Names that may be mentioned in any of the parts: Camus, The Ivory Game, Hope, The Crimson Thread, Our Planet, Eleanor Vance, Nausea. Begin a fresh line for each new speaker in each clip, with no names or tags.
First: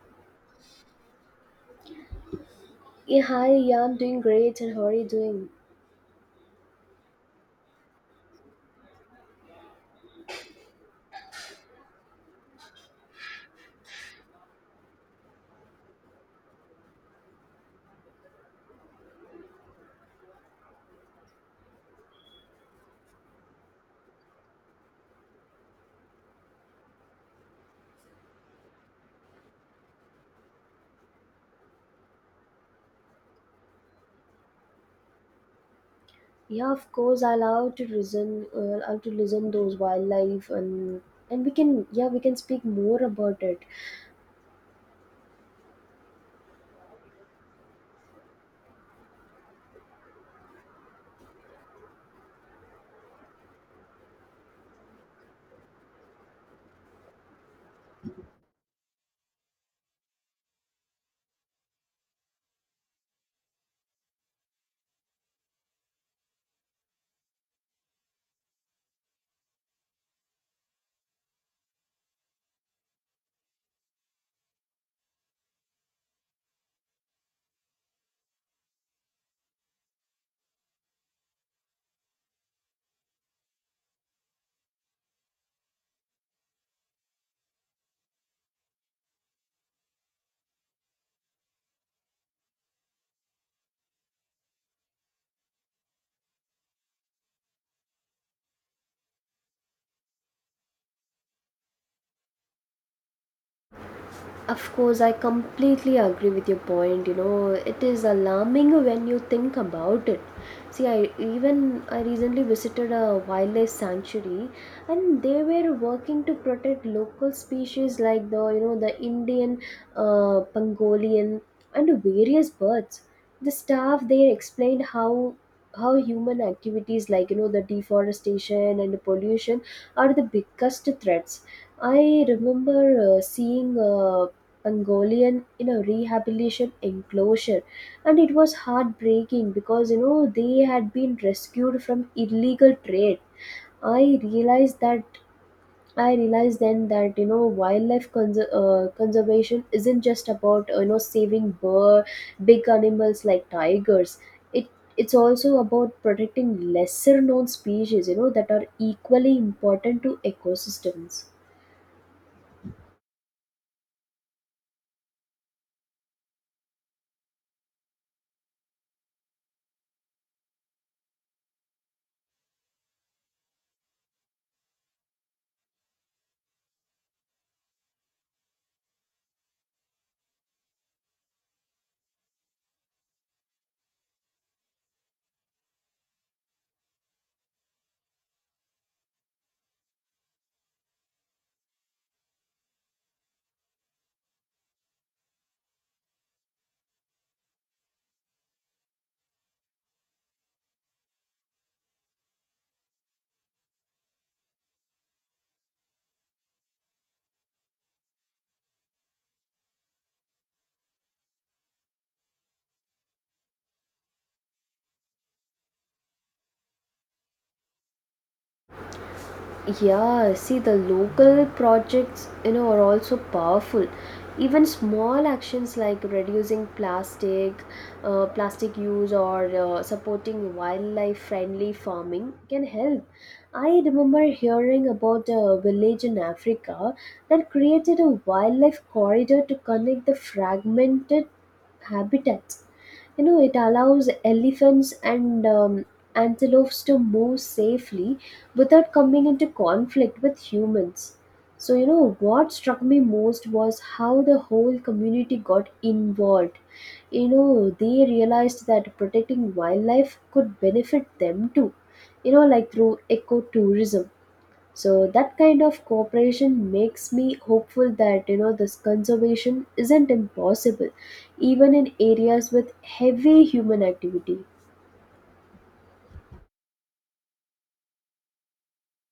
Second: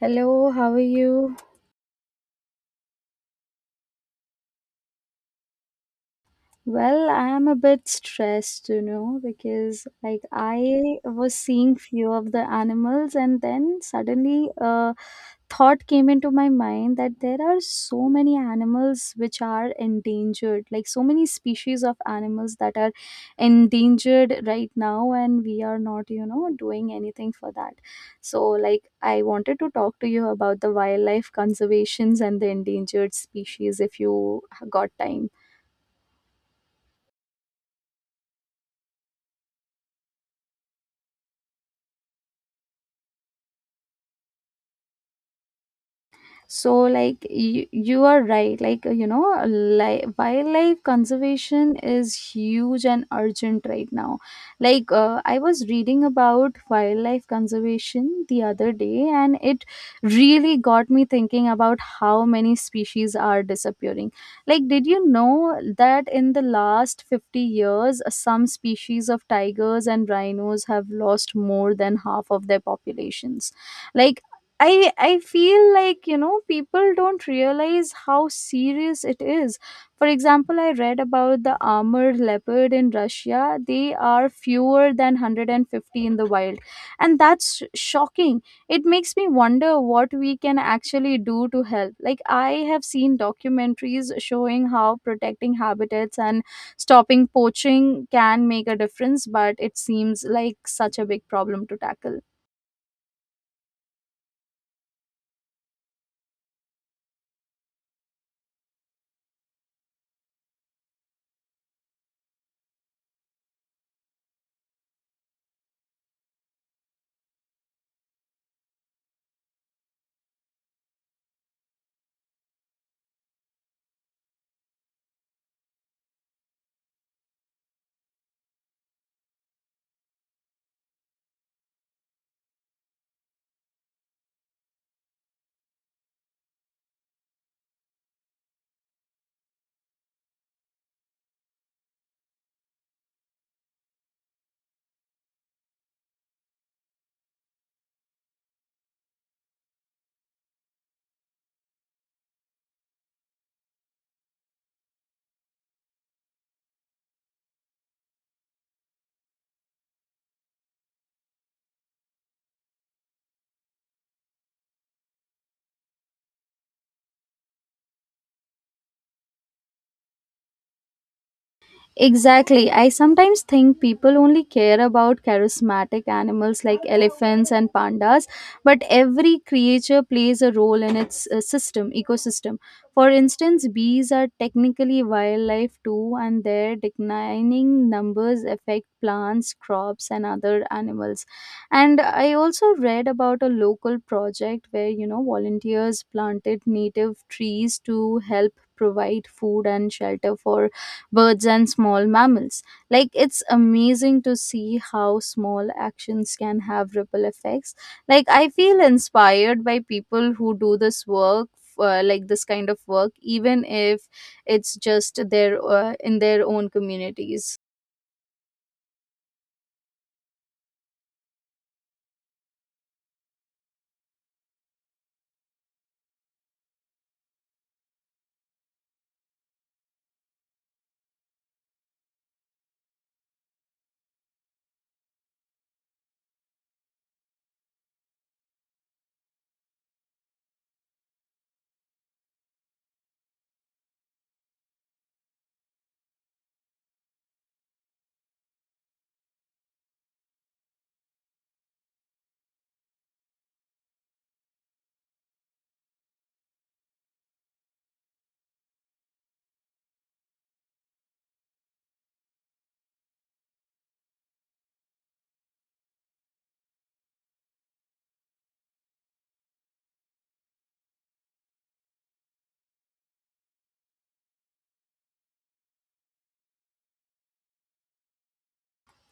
Hello, how are you?
Yeah, hi. Yeah, I'm doing great. And how are you doing?
Well, I am a bit stressed, because I was seeing few of the animals and then suddenly a thought came into my mind that there are so many animals which are endangered, like so many species of animals that are endangered right now and we are not, doing anything for that. So like I wanted to talk to you about the wildlife conservations and the endangered species if you got time.
Yeah, of course. I love to listen. I love to listen those wildlife and we can yeah we can speak more about it.
So you are right, wildlife conservation is huge and urgent right now. I was reading about wildlife conservation the other day and it really got me thinking about how many species are disappearing. Like did you know that in the last 50 years some species of tigers and rhinos have lost more than half of their populations? Like I I feel like people don't realize how serious it is. For example, I read about the armored leopard in Russia. They are fewer than 150 in the wild, and that's shocking. It makes me wonder what we can actually do to help. Like I have seen documentaries showing how protecting habitats and stopping poaching can make a difference, but it seems like such a big problem to tackle.
Of course, I completely agree with your point. You know, it is alarming when you think about it. See, I even I recently visited a wildlife sanctuary, and they were working to protect local species like the you know the Indian pangolin and various birds. The staff there explained how human activities like you know the deforestation and pollution are the biggest threats. I remember seeing Mongolian in a rehabilitation enclosure, and it was heartbreaking because you know they had been rescued from illegal trade. I realized that I realized then that you know wildlife conservation isn't just about you know saving bird big animals like tigers. It it's also about protecting lesser known species you know that are equally important to ecosystems.
Exactly. I sometimes think people only care about charismatic animals like elephants and pandas, but every creature plays a role in its ecosystem. For instance, bees are technically wildlife too, and their declining numbers affect plants, crops, and other animals. And I also read about a local project where, volunteers planted native trees to help provide food and shelter for birds and small mammals. Like it's amazing to see how small actions can have ripple effects. Like I feel inspired by people who do this work. Like this kind of work, even if it's just their in their own communities.
Yeah, see, the local projects, you know, are also powerful. Even small actions like plastic use, or supporting wildlife-friendly farming can help. I remember hearing about a village in Africa that created a wildlife corridor to connect the fragmented habitats. You know, it allows elephants and antelopes to move safely without coming into conflict with humans. So, you know, what struck me most was how the whole community got involved. You know, they realized that protecting wildlife could benefit them too, you know, like through ecotourism. So that kind of cooperation makes me hopeful that you know this conservation isn't impossible even in areas with heavy human activity.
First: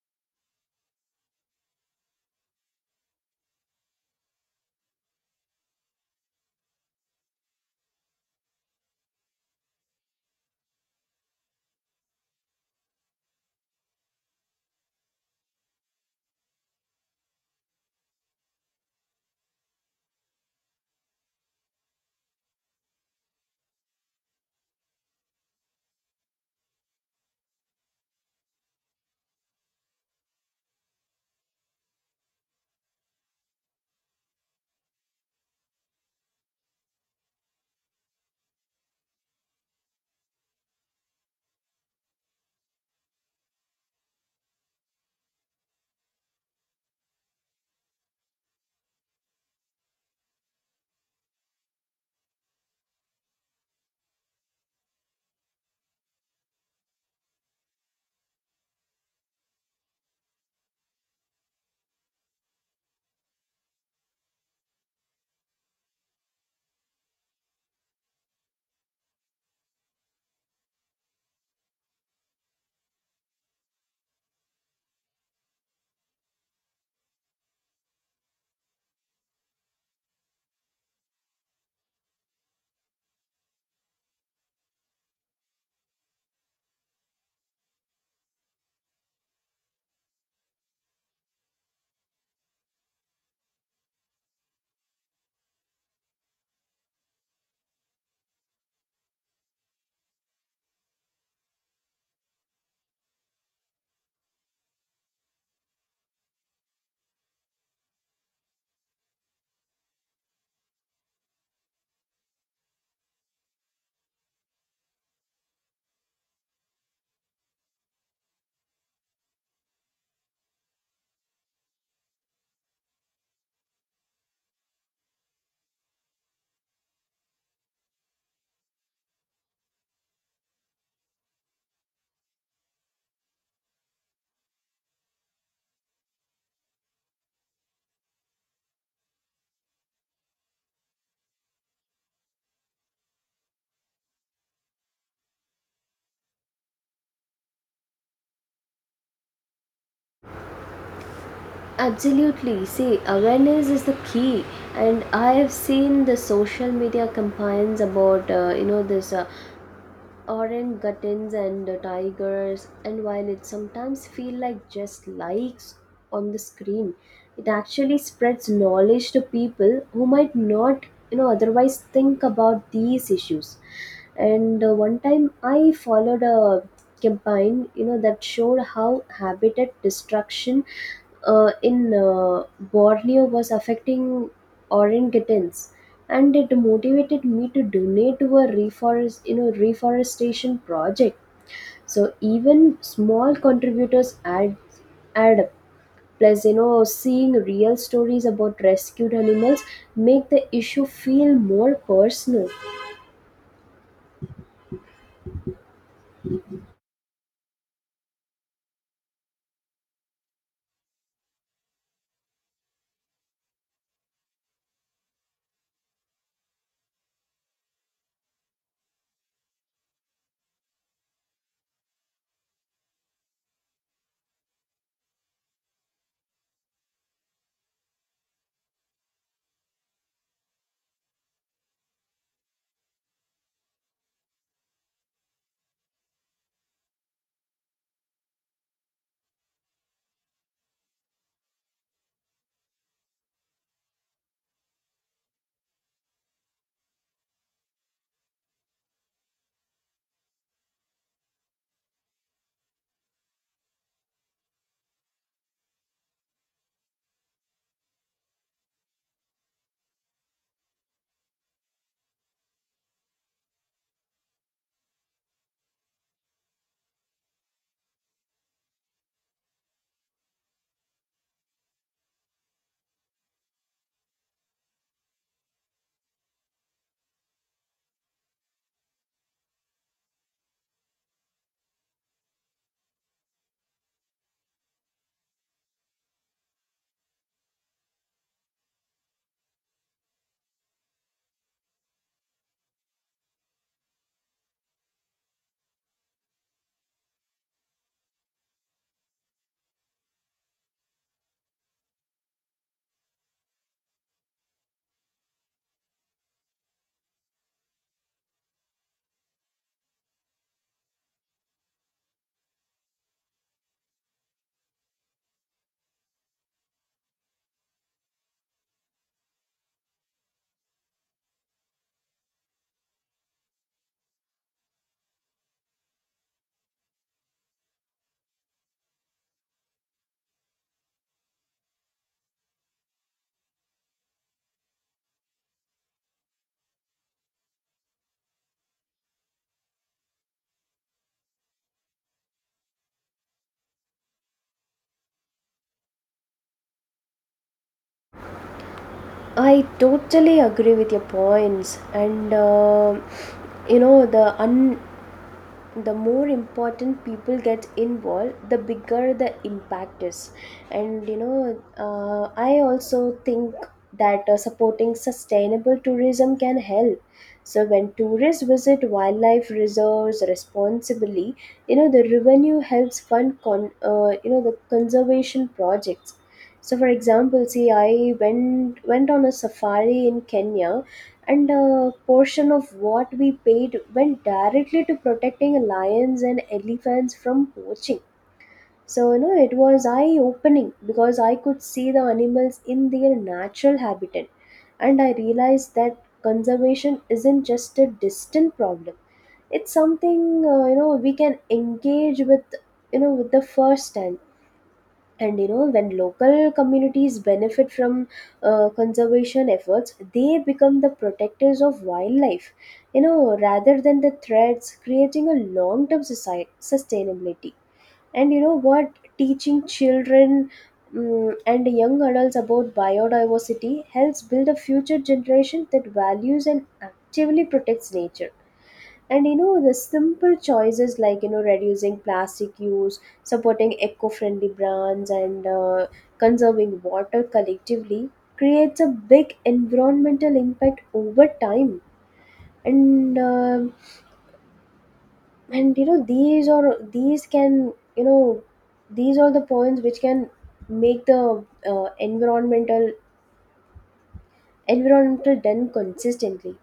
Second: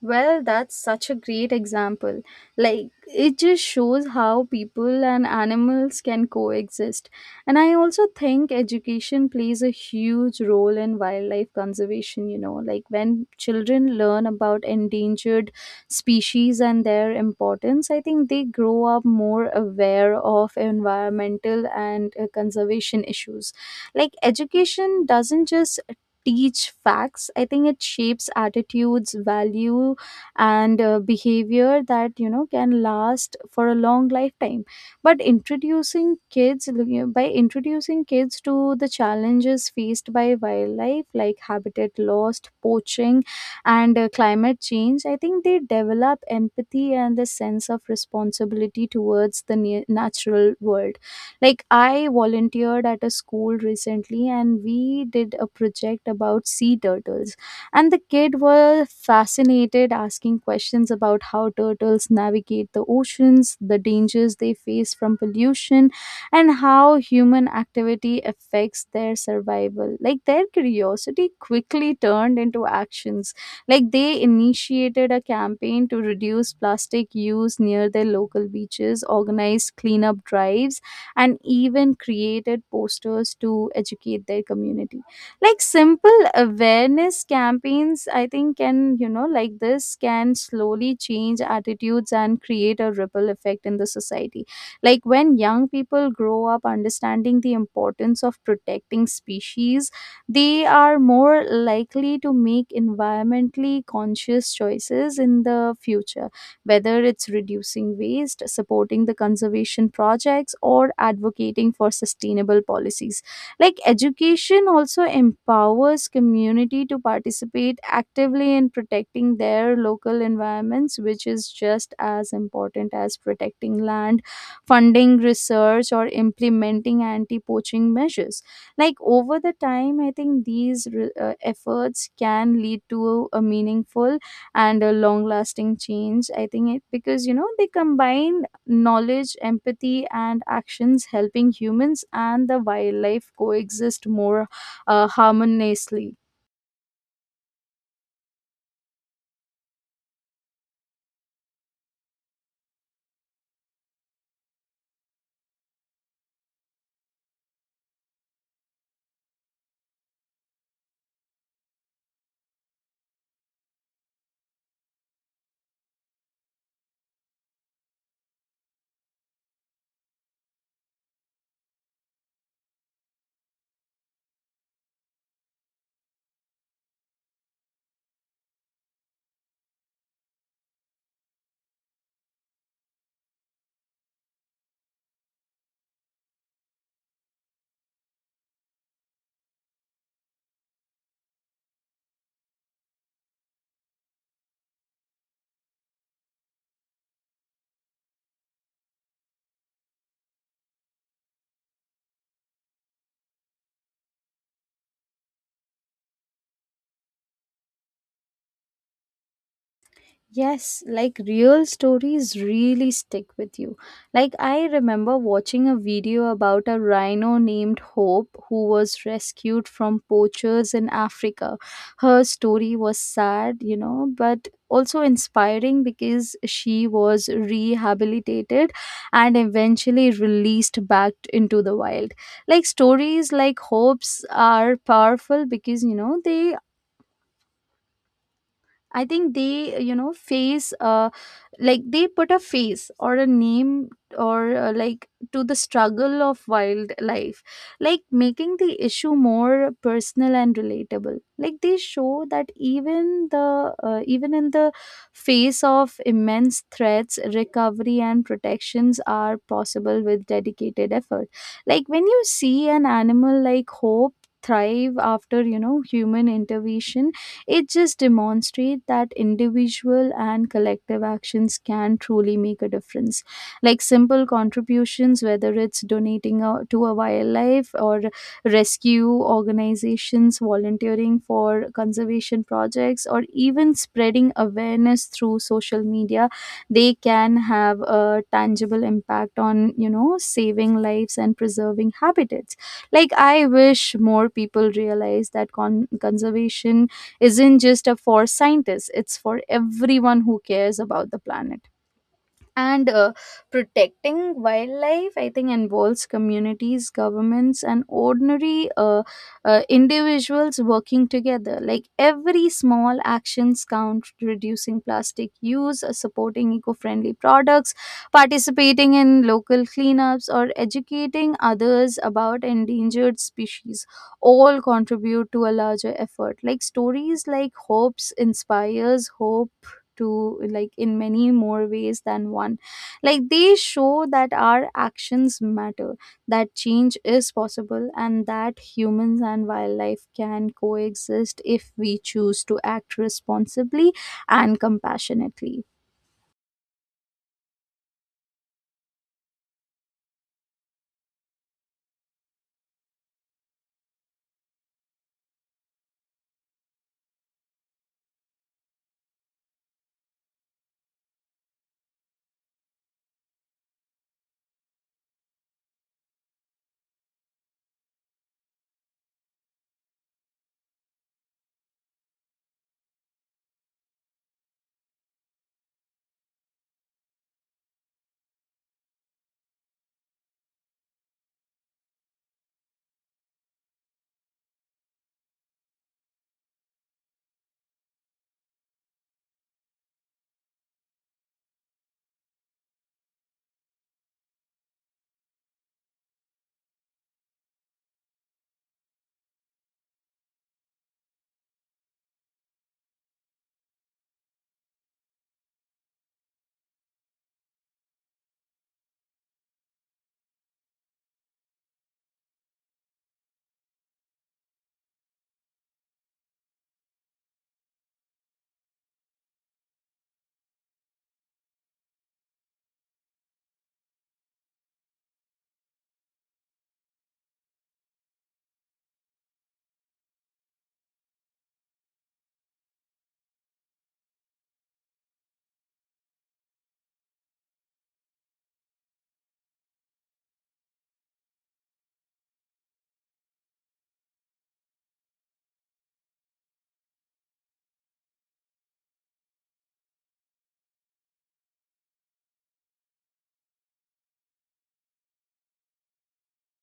Well, that's such a great example. Like, it just shows how people and animals can coexist. And I also think education plays a huge role in wildlife conservation, like when children learn about endangered species and their importance, I think they grow up more aware of environmental and conservation issues. Like, education doesn't just teach facts. I think it shapes attitudes, value, and behavior that can last for a long lifetime. But introducing kids you know, by introducing kids to the challenges faced by wildlife like habitat loss, poaching, and climate change, I think they develop empathy and the sense of responsibility towards the natural world. Like, I volunteered at a school recently and we did a project about sea turtles. And the kid were fascinated, asking questions about how turtles navigate the oceans, the dangers they face from pollution, and how human activity affects their survival. Like, their curiosity quickly turned into actions. Like, they initiated a campaign to reduce plastic use near their local beaches, organized cleanup drives, and even created posters to educate their community. Like simple awareness campaigns, I think, can, this can slowly change attitudes and create a ripple effect in the society. Like when young people grow up understanding the importance of protecting species, they are more likely to make environmentally conscious choices in the future, whether it's reducing waste, supporting the conservation projects, or advocating for sustainable policies. Like education also empowers community to participate actively in protecting their local environments, which is just as important as protecting land, funding research, or implementing anti poaching measures. Like over the time I think these efforts can lead to a meaningful and a long lasting change. I think it because they combine knowledge, empathy, and actions, helping humans and the wildlife coexist more harmoniously.
Absolutely. See, awareness is the key, and I have seen the social media campaigns about you know this orangutans and the tigers. And while it sometimes feels like just likes on the screen, it actually spreads knowledge to people who might not you know otherwise think about these issues. And one time I followed a campaign you know that showed how habitat destruction in Borneo was affecting orangutans, and it motivated me to donate to a reforestation project. So even small contributors add up. Plus, you know, seeing real stories about rescued animals make the issue feel more personal.
Yes, like real stories really stick with you. Like, I remember watching a video about a rhino named Hope who was rescued from poachers in Africa. Her story was sad, you know, but also inspiring because she was rehabilitated and eventually released back into the wild. Like, stories like Hope's are powerful because, you know, they I think they, you know, face, like they put a face or a name or to the struggle of wildlife, like making the issue more personal and relatable. Like they show that even the even in the face of immense threats, recovery and protections are possible with dedicated effort. Like when you see an animal like hope thrive after human intervention, it just demonstrates that individual and collective actions can truly make a difference. Like simple contributions, whether it's donating to a wildlife or rescue organizations, volunteering for conservation projects, or even spreading awareness through social media, they can have a tangible impact on, saving lives and preserving habitats. Like, I wish more people realize that conservation isn't just a for scientists. It's for everyone who cares about the planet, and protecting wildlife, I think, involves communities, governments, and ordinary individuals working together. Like every small actions count: reducing plastic use, supporting eco-friendly products, participating in local cleanups, or educating others about endangered species, all contribute to a larger effort. Like stories like hopes inspires hope to, like, in many more ways than one. Like they show that our actions matter, that change is possible, and that humans and wildlife can coexist if we choose to act responsibly and compassionately.
I totally agree with your points, and you know the more important people get involved, the bigger the impact is. And you know I also think that supporting sustainable tourism can help. So when tourists visit wildlife reserves responsibly, you know the revenue helps fund you know the conservation projects. So for example, see, I went on a safari in Kenya, and a portion of what we paid went directly to protecting lions and elephants from poaching. So, you know, it was eye opening because I could see the animals in their natural habitat. And I realized that conservation isn't just a distant problem, it's something, you know, we can engage with, you know, with the first hand. And you know when local communities benefit from conservation efforts, they become the protectors of wildlife, you know, rather than the threats, creating a long term society sustainability. And you know what, teaching children and young adults about biodiversity helps build a future generation that values and actively protects nature. And you know the simple choices like you know reducing plastic use, supporting eco-friendly brands, and conserving water collectively creates a big environmental impact over time. And um and you know these can these are the points which can make the uh, environmental environmental done consistently.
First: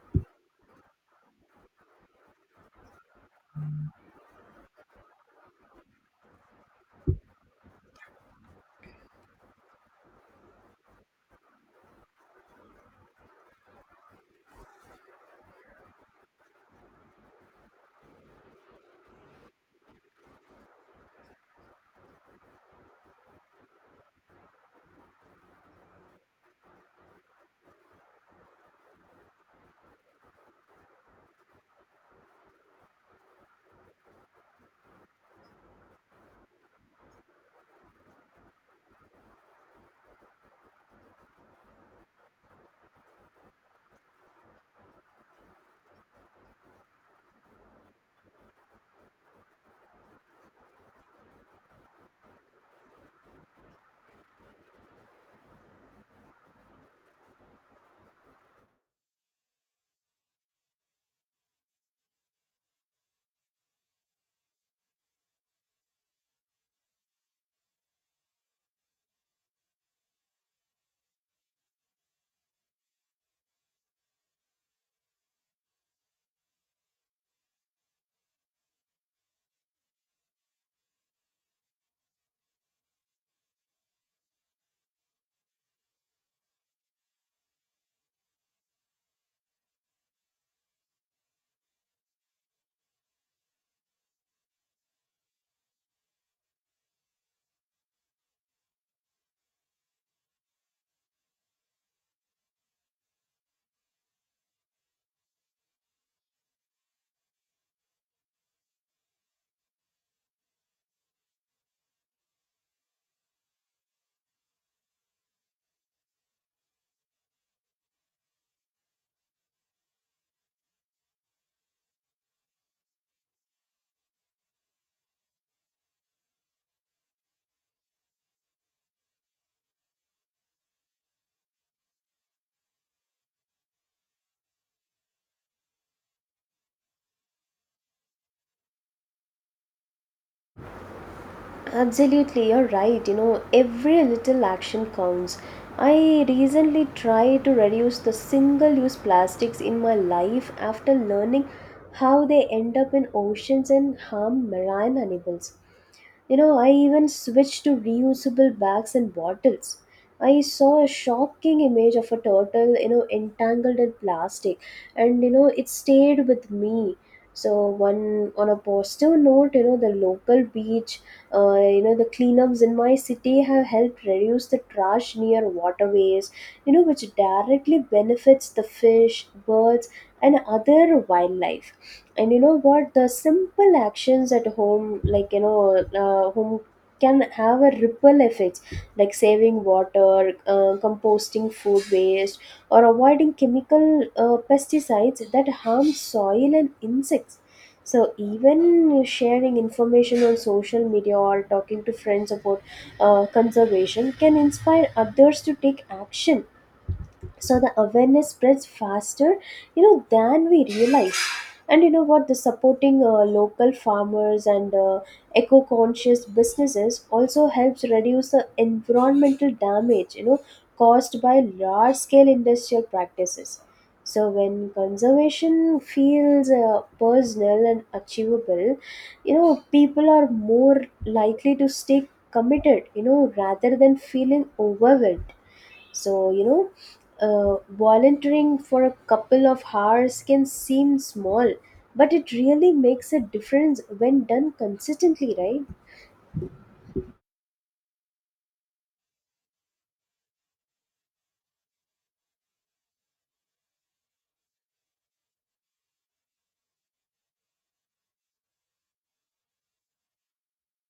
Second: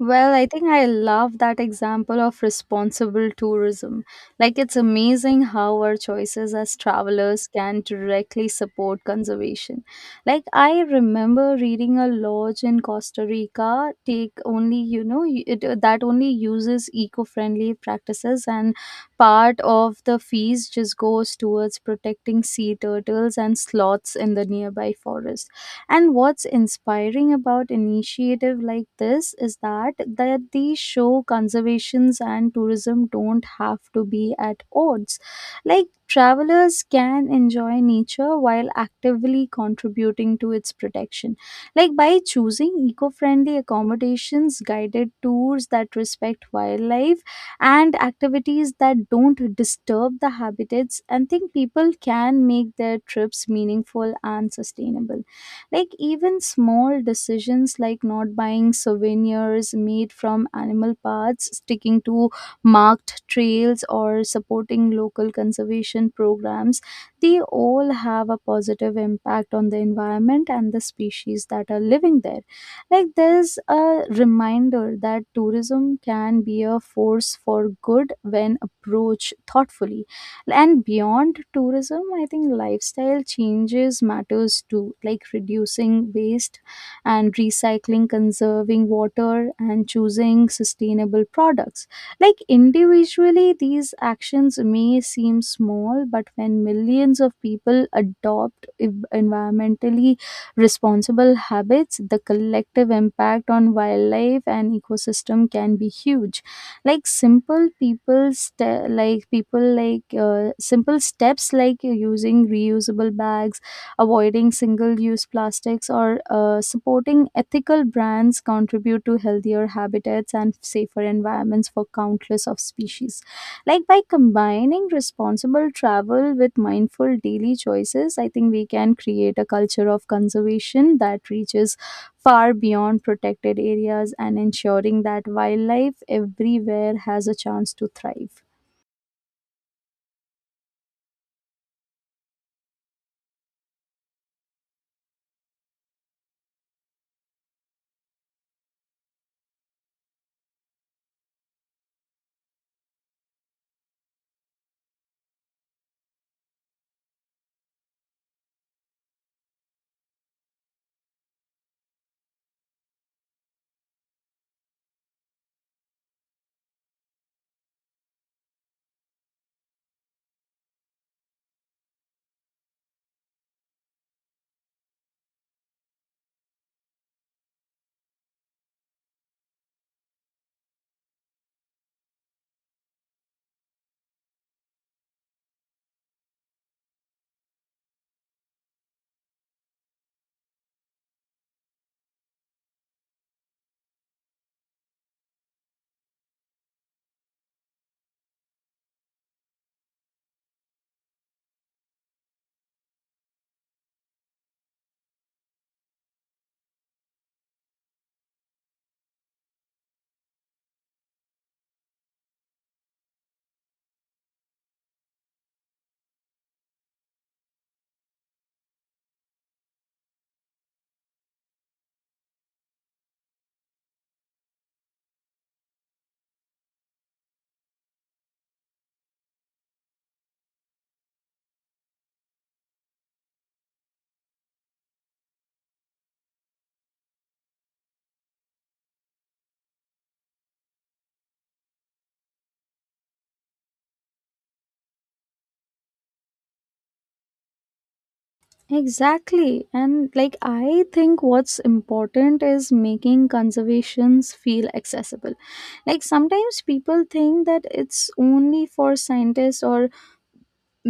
Well, I think I love that example of responsible tourism. Like, it's amazing how our choices as travelers can directly support conservation. Like, I remember reading a lodge in Costa Rica take only, you know, y- it, that only uses eco friendly practices, and part of the fees just goes towards protecting sea turtles and sloths in the nearby forest. And what's inspiring about initiative like this is that they show conservations and tourism don't have to be at odds. Like travelers can enjoy nature while actively contributing to its protection. Like by choosing eco-friendly accommodations, guided tours that respect wildlife, and activities that don't disturb the habitats, and think people can make their trips meaningful and sustainable. Like even small decisions like not buying souvenirs made from animal parts, sticking to marked trails, or supporting local conservation programs, they all have a positive impact on the environment and the species that are living there. Like there's a reminder that tourism can be a force for good when approached thoughtfully. And beyond tourism I think lifestyle changes matters too, like reducing waste and recycling, conserving water, and choosing sustainable products. Like individually these actions may seem small, but when millions of people adopt environmentally responsible habits, the collective impact on wildlife and ecosystem can be huge. Like people like, simple steps like using reusable bags, avoiding single use plastics, or supporting ethical brands contribute to healthier habitats and safer environments for countless of species. Like by combining responsible travel with mindful daily choices, I think we can create a culture of conservation that reaches far beyond protected areas and ensuring that wildlife everywhere has a chance to thrive.
Absolutely, you're right. You know, every little action counts. I recently tried to reduce the single use plastics in my life after learning how they end up in oceans and harm marine animals. You know, I even switched to reusable bags and bottles. I saw a shocking image of a turtle, you know, entangled in plastic, and you know, it stayed with me. So, one on a positive note, you know, the local beach you know the cleanups in my city have helped reduce the trash near waterways, you know, which directly benefits the fish, birds, and other wildlife. And you know what, the simple actions at home like you know home can have a ripple effects, like saving water, composting food waste, or avoiding chemical pesticides that harm soil and insects. So even sharing information on social media or talking to friends about conservation can inspire others to take action, so the awareness spreads faster you know than we realize. And you know what, the supporting local farmers and eco conscious businesses also helps reduce the environmental damage, you know, caused by large scale industrial practices. So when conservation feels personal and achievable, you know people are more likely to stay committed, you know, rather than feeling overwhelmed. So, you know, volunteering for a couple of hours can seem small, but it really makes a difference when done consistently, right?
Exactly. And like, I think what's important is making conservations feel accessible. Like, sometimes people think that it's only for scientists or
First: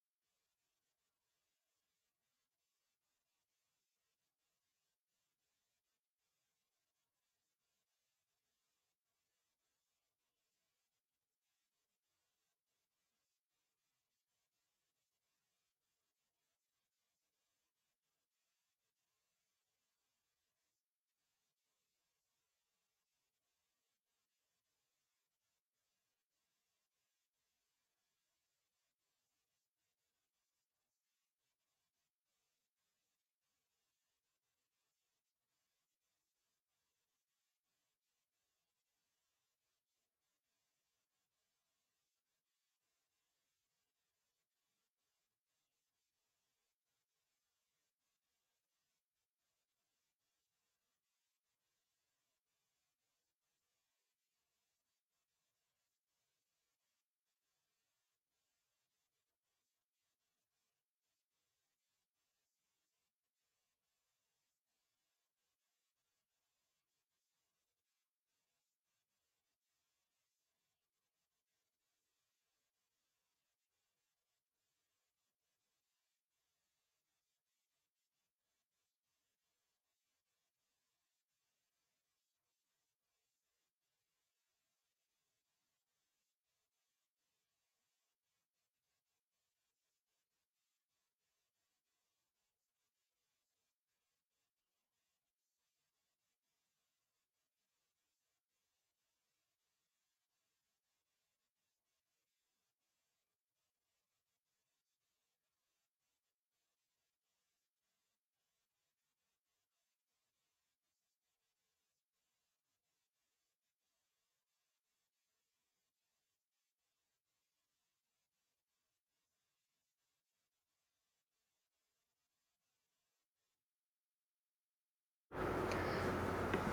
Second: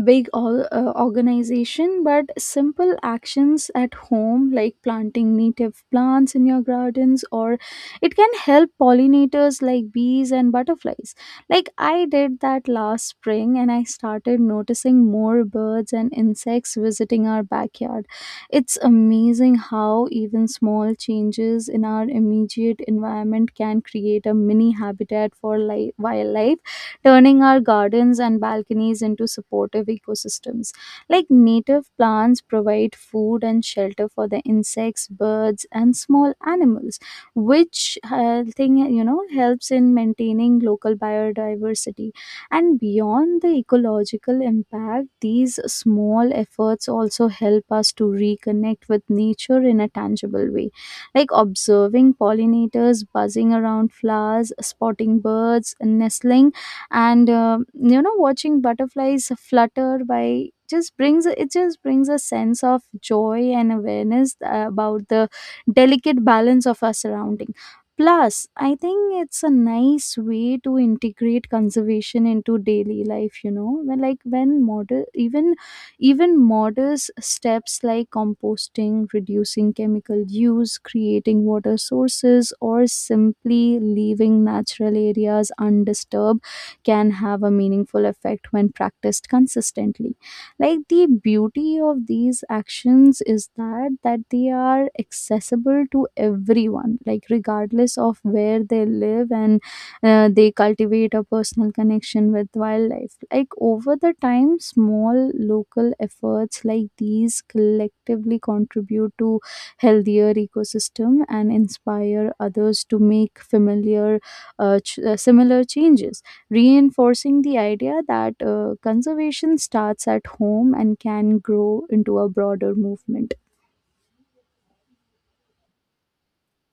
organization. But simple actions at home like planting native plants in your gardens, or it can help pollinators like bees and butterflies. Like I did that last spring, and I started noticing more birds and insects visiting our backyard. It's amazing how even small changes in our immediate environment can create a mini habitat for wildlife, turning our gardens and balconies into supportive ecosystems. Like native plants provide food and shelter for the insects, birds, and small animals, which thing you know helps in maintaining local biodiversity. And beyond the ecological impact, these small efforts also help us to reconnect with nature in a tangible way. Like observing pollinators buzzing around flowers, spotting birds, nestling, and you know, watching butterflies flutter by, just brings a sense of joy and awareness about the delicate balance of our surrounding. Plus I think it's a nice way to integrate conservation into daily life, you know, when like when model even even modest steps like composting, reducing chemical use, creating water sources, or simply leaving natural areas undisturbed can have a meaningful effect when practiced consistently. Like the beauty of these actions is that they are accessible to everyone, like regardless of where they live, and they cultivate a personal connection with wildlife. Like over the time small local efforts like these collectively contribute to healthier ecosystem and inspire others to make similar changes, reinforcing the idea that conservation starts at home and can grow into a broader movement.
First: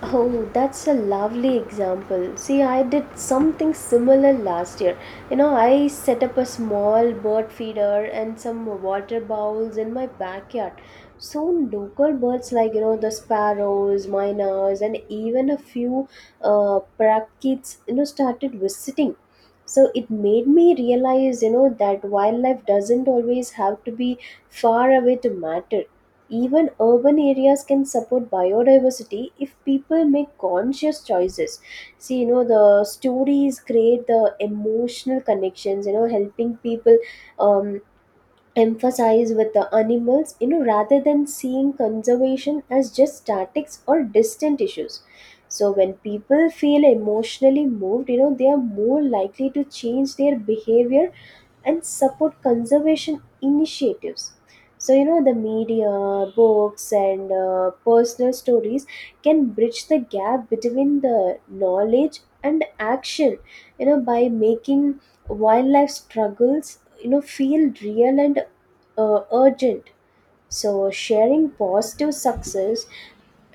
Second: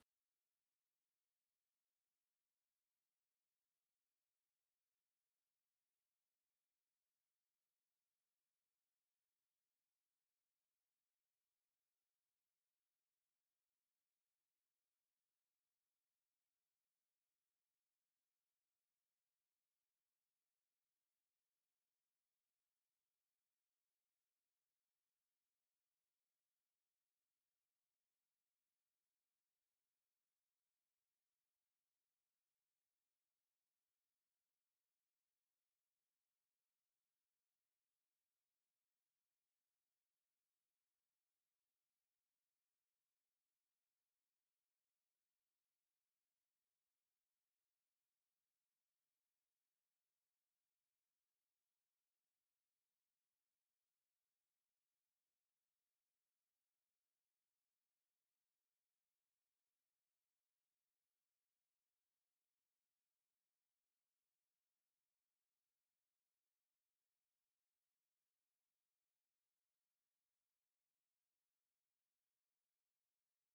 Oh, that's a lovely example. See, I did something similar last year. You know, I set up a small bird feeder and some water bowls in my backyard. So, local birds like, you know, the sparrows, miners, and even a few parakeets, you know, started visiting. So, it made me realize, you know, that wildlife doesn't always have to be far away to matter. Even urban areas can support biodiversity if people make conscious choices. See, you know, the stories create the emotional connections, you know, helping people um, emphasize with the animals, you know, rather than seeing conservation as just statics or distant issues. So when people feel emotionally moved, you know, they are more likely to change their behavior and support conservation initiatives. So you know the media, books, and personal stories can bridge the gap between the knowledge and action, you know, by making wildlife struggles you know feel real and urgent. So sharing positive success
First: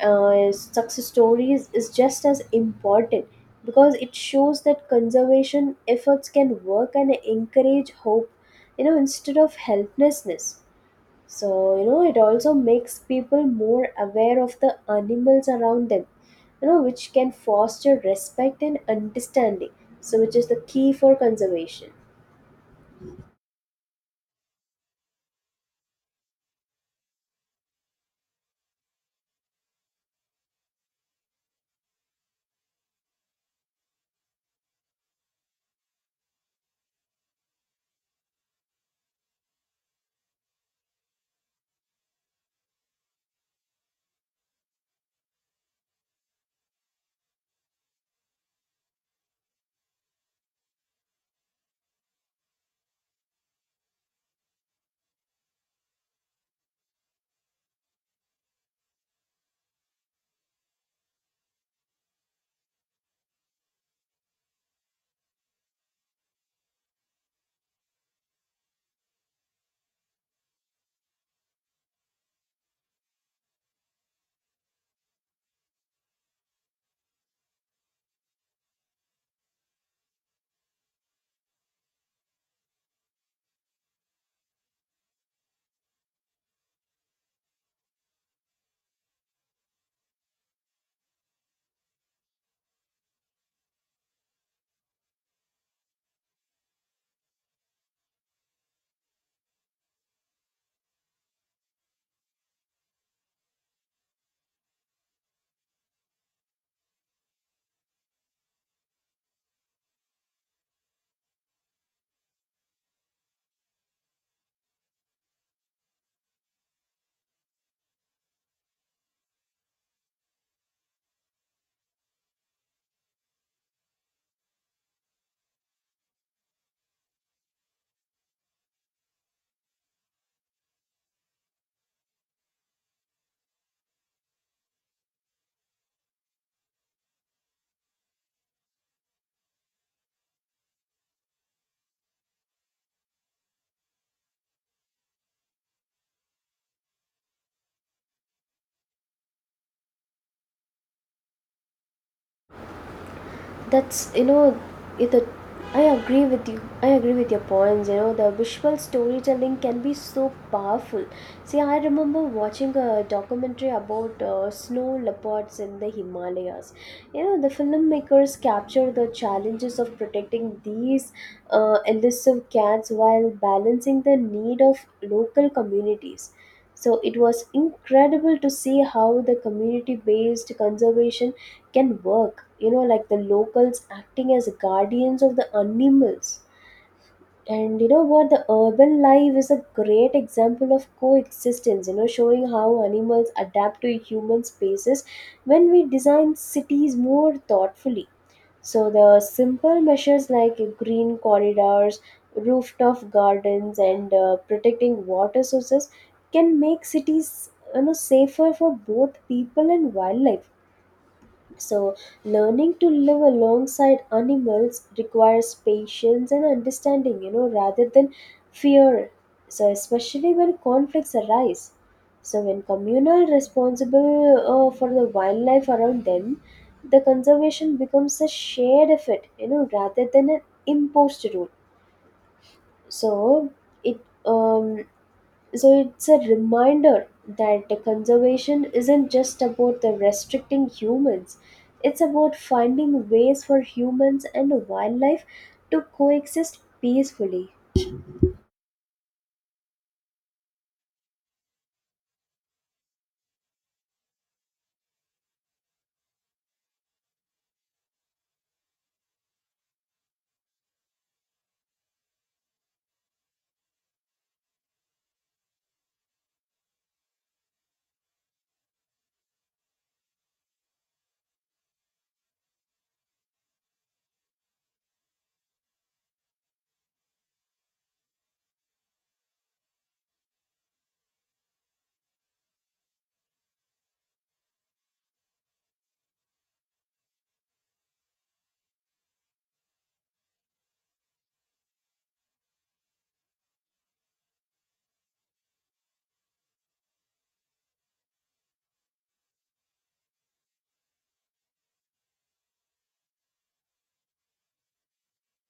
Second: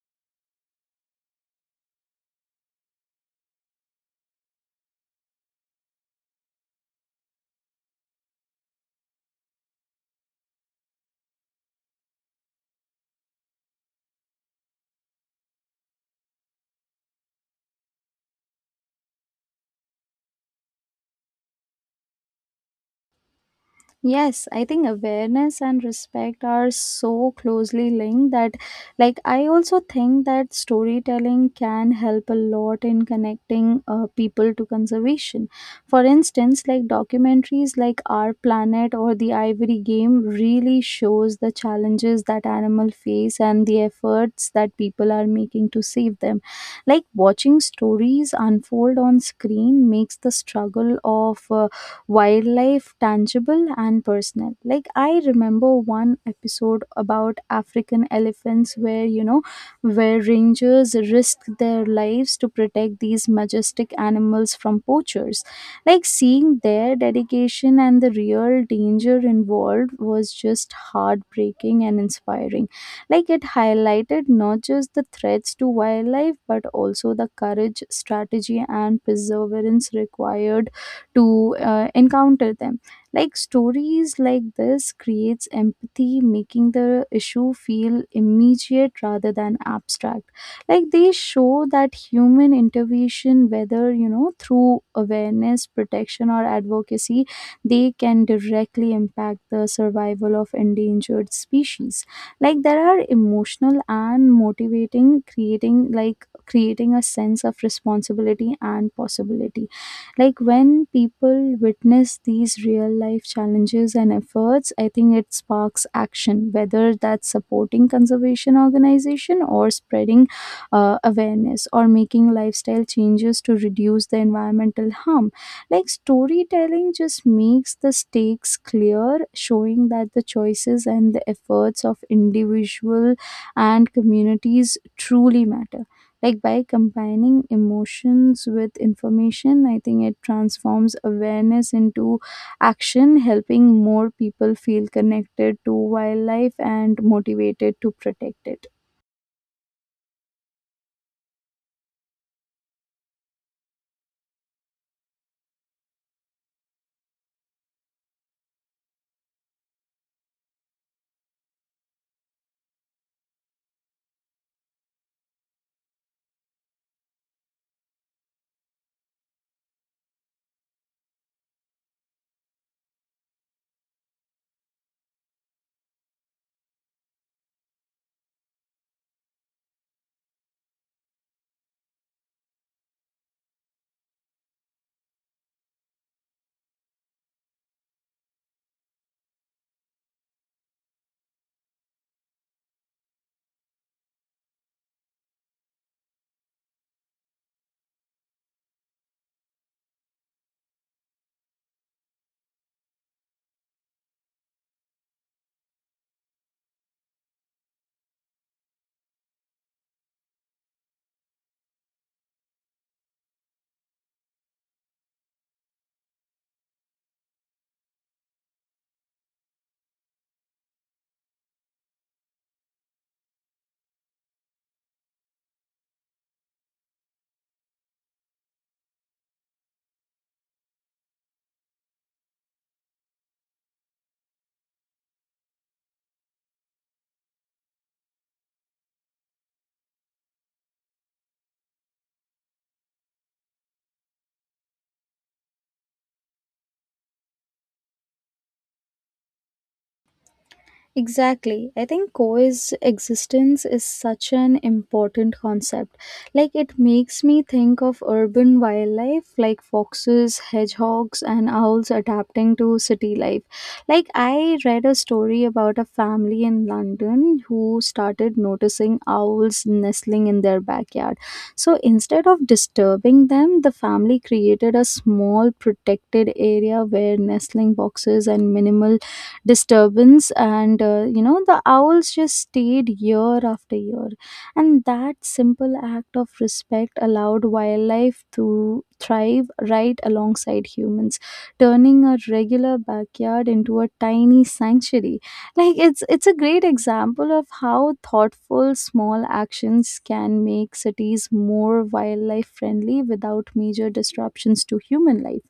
uh, success stories is just as important because it shows that conservation efforts can work and encourage hope, you know, instead of helplessness. So you know it also makes people more aware of the animals around them, you know, which can foster respect and understanding, so which is the key for conservation.
Yes, I think awareness and respect are so closely linked that, like, I also think that storytelling can help a lot in connecting people to conservation. For instance, like documentaries like Our Planet or The Ivory Game really shows the challenges that animals face and the efforts that people are making to save them. Like watching stories unfold on screen makes the struggle of wildlife tangible and personal. Like I remember one episode about African elephants where where rangers risk their lives to protect these majestic animals from poachers. Like seeing their dedication and the real danger involved was just heartbreaking and inspiring. Like it highlighted not just the threats to wildlife but also the courage, strategy, and perseverance required to encounter them. Like stories like this creates empathy, making the issue feel immediate rather than abstract. Like they show that human intervention, whether through awareness, protection, or advocacy, they can directly impact the survival of endangered species. Like there are emotional and motivating, creating like creating a sense of responsibility and possibility. Like when people witness these real life challenges and efforts, I think it sparks action, whether that's supporting conservation organization or spreading awareness or making lifestyle changes to reduce the environmental harm. Like storytelling just makes the stakes clear, showing that the choices and the efforts of individual and communities truly matter. Like by combining emotions with information, I think it transforms awareness into action, helping more people feel connected to wildlife and motivated to protect it.
That's you know it the i agree with you I agree with your points. You know the visual storytelling can be so powerful. See, I remember watching a documentary about snow leopards in the Himalayas. You know the filmmakers capture the challenges of protecting these elusive cats while balancing the need of local communities. So it was incredible to see how the community based conservation can work, you know, like the locals acting as guardians of the animals. And you know what, the urban life is a great example of coexistence, you know, showing how animals adapt to human spaces when we design cities more thoughtfully. So the simple measures like green corridors, rooftop gardens, and protecting water sources can make cities, you know, safer for both people and wildlife. So, learning to live alongside animals requires patience and understanding, you know, rather than fear. So, especially when conflicts arise. So, when communal responsible for the wildlife around them, the conservation becomes a shared effort, you know, rather than an imposed rule. So, it um, so it's a reminder that the conservation isn't just about the restricting humans. It's about finding ways for humans and wildlife to coexist peacefully.
Exactly. I think coexistence existence is such an important concept. Like, it makes me think of urban wildlife like foxes, hedgehogs, and owls adapting to city life. Like, I read a story about a family in London who started noticing owls nestling in their backyard. So, instead of disturbing them, the family created a small protected area where nestling boxes and minimal disturbance and you know the owls just stayed year after year, and that simple act of respect allowed wildlife to thrive right alongside humans, turning a regular backyard into a tiny sanctuary. Like it's a great example of how thoughtful small actions can make cities more wildlife friendly without major disruptions to human life.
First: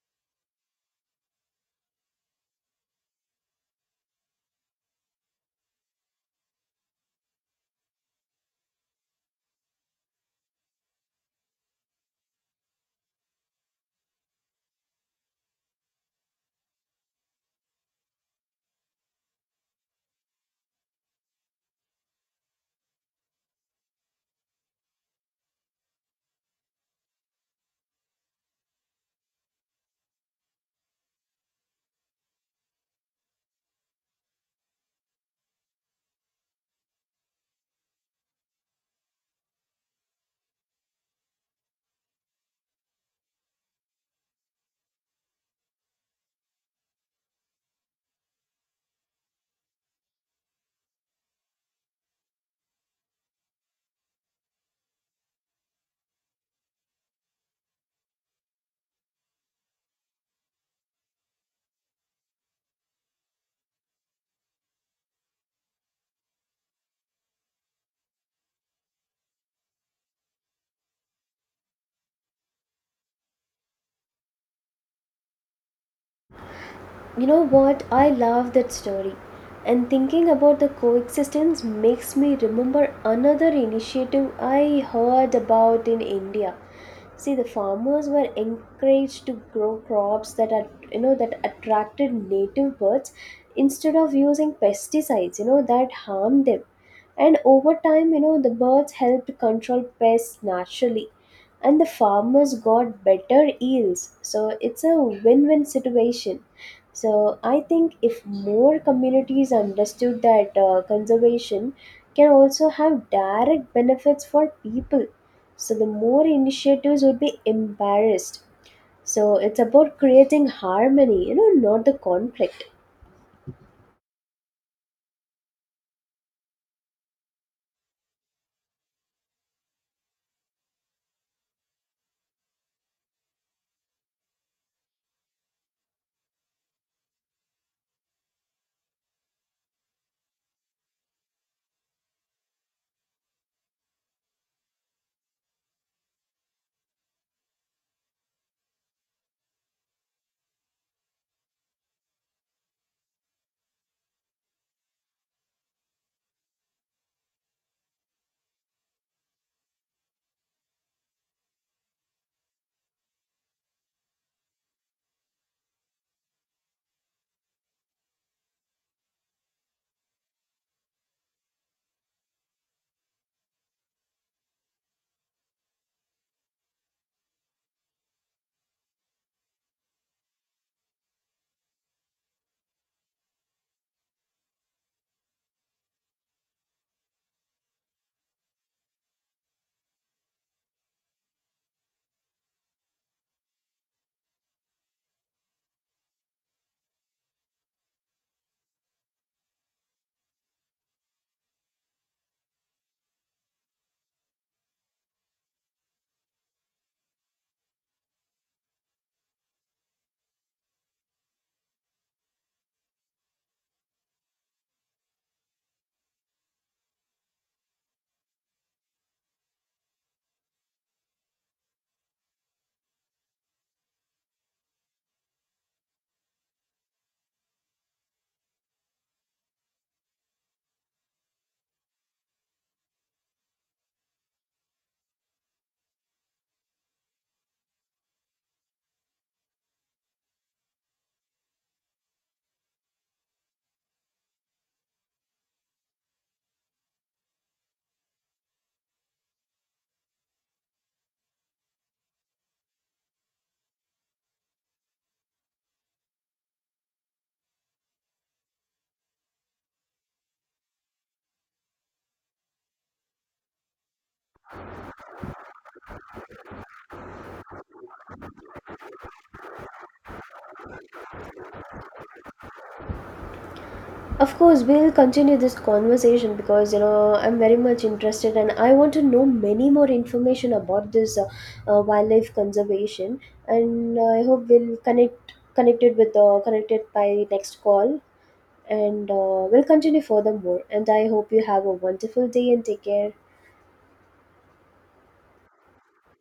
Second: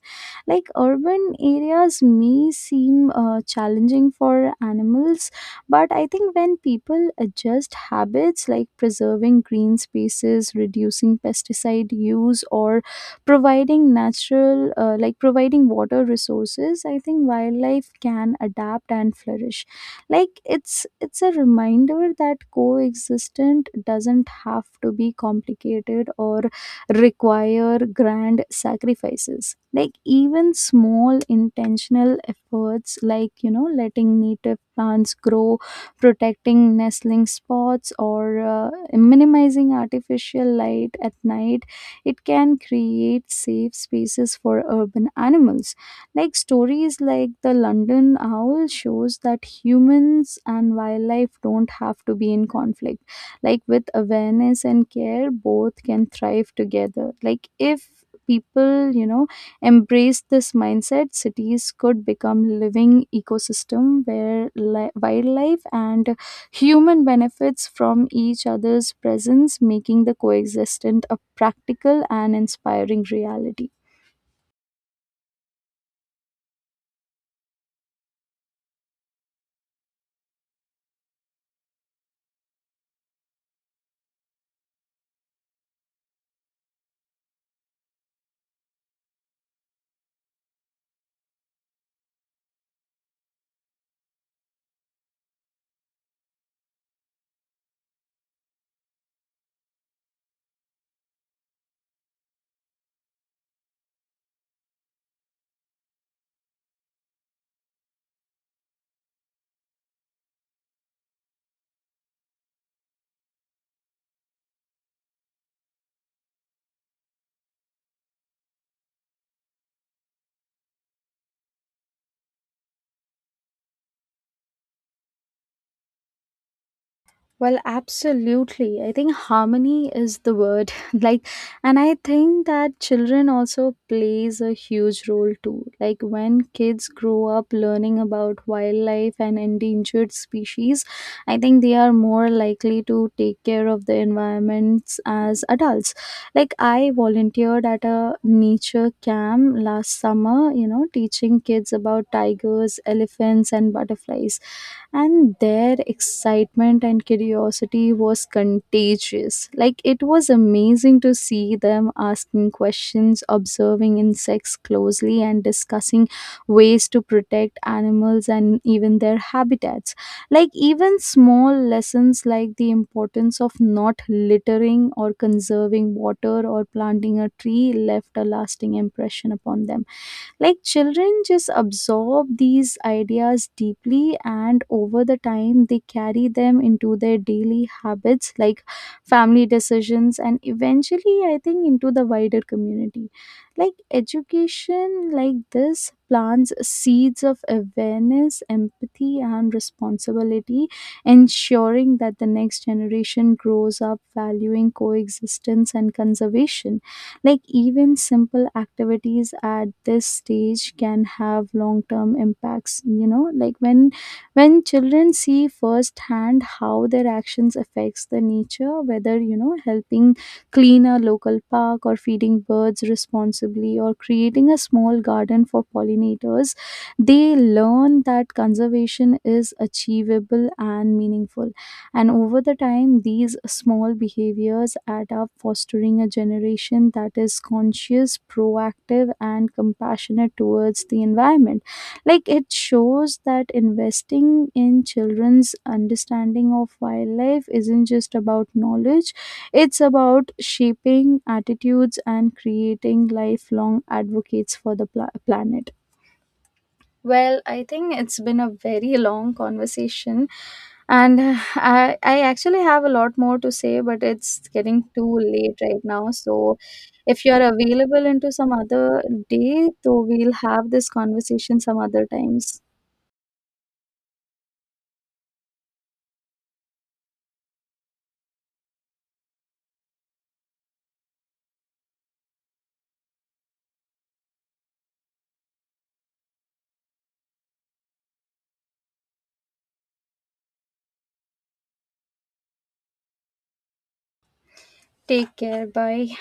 Like urban areas may seem challenging for animals, but I think when people adjust habits like preserving green spaces, reducing pesticide use, or providing natural providing water resources, I think wildlife can adapt and flourish. Like it's a reminder that coexistence doesn't have to be complicated or require grand sacrifices. Like even small intentional efforts, like you know, letting native plants grow, protecting nestling spots, or minimizing artificial light at night, it can create safe spaces for urban animals. Like stories like the London owl shows that humans and wildlife don't have to be in conflict. Like with awareness and care both can thrive together. Like if people you know embrace this mindset, cities could become living ecosystem where wildlife and human benefits from each other's presence, making the coexistence a practical and inspiring reality.
You know what? I love that story. And thinking about the coexistence makes me remember another initiative I heard about in India. See, the farmers were encouraged to grow crops that are, you know, that attracted native birds instead of using pesticides, you know, that harm them. And over time, you know, the birds helped control pests naturally, and the farmers got better yields. So it's a win win situation. So I think if more communities understood that conservation can also have direct benefits for people, so the more initiatives would be embarrassed. So it's about creating harmony, you know, not the conflict.
Well, absolutely. I think harmony is the word. Like, and I think that children also plays a huge role too. Like when kids grow up learning about wildlife and endangered species, I think they are more likely to take care of the environments as adults. Like I volunteered at a nature camp last summer, you know, teaching kids about tigers, elephants, and butterflies, and their excitement and curiosity was contagious. Like it was amazing to see them asking questions, observing insects closely, and discussing ways to protect animals and even their habitats. Like even small lessons like the importance of not littering or conserving water or planting a tree left a lasting impression upon them. Like children just absorb these ideas deeply, and over the time they carry them into their daily habits, like family decisions, and eventually I think into the wider community. Like education like this plants seeds of awareness, empathy, and responsibility, ensuring that the next generation grows up valuing coexistence and conservation. Like, even simple activities at this stage can have long term impacts, you know, like when children see firsthand how their actions affects the nature, whether you know helping clean a local park or feeding birds responsibly or creating a small garden for pollinators, they learn that conservation is achievable and meaningful. And over the time, these small behaviors add up, fostering a generation that is conscious, proactive, and compassionate towards the environment. Like it shows that investing in children's understanding of wildlife isn't just about knowledge, it's about shaping attitudes and creating lifelong advocates for the planet. Well, I think it's been a very long conversation, and I actually have a lot more to say, but it's getting too late right now. So, if you're available into some other day, so we'll have this conversation some other times.
Of course, we'll continue this conversation because you know I'm very much interested and I want to know many more information about this wildlife conservation. And I hope we'll connected by next call, and we'll continue furthermore. And I hope you have a wonderful day and take care.
Take care. Bye.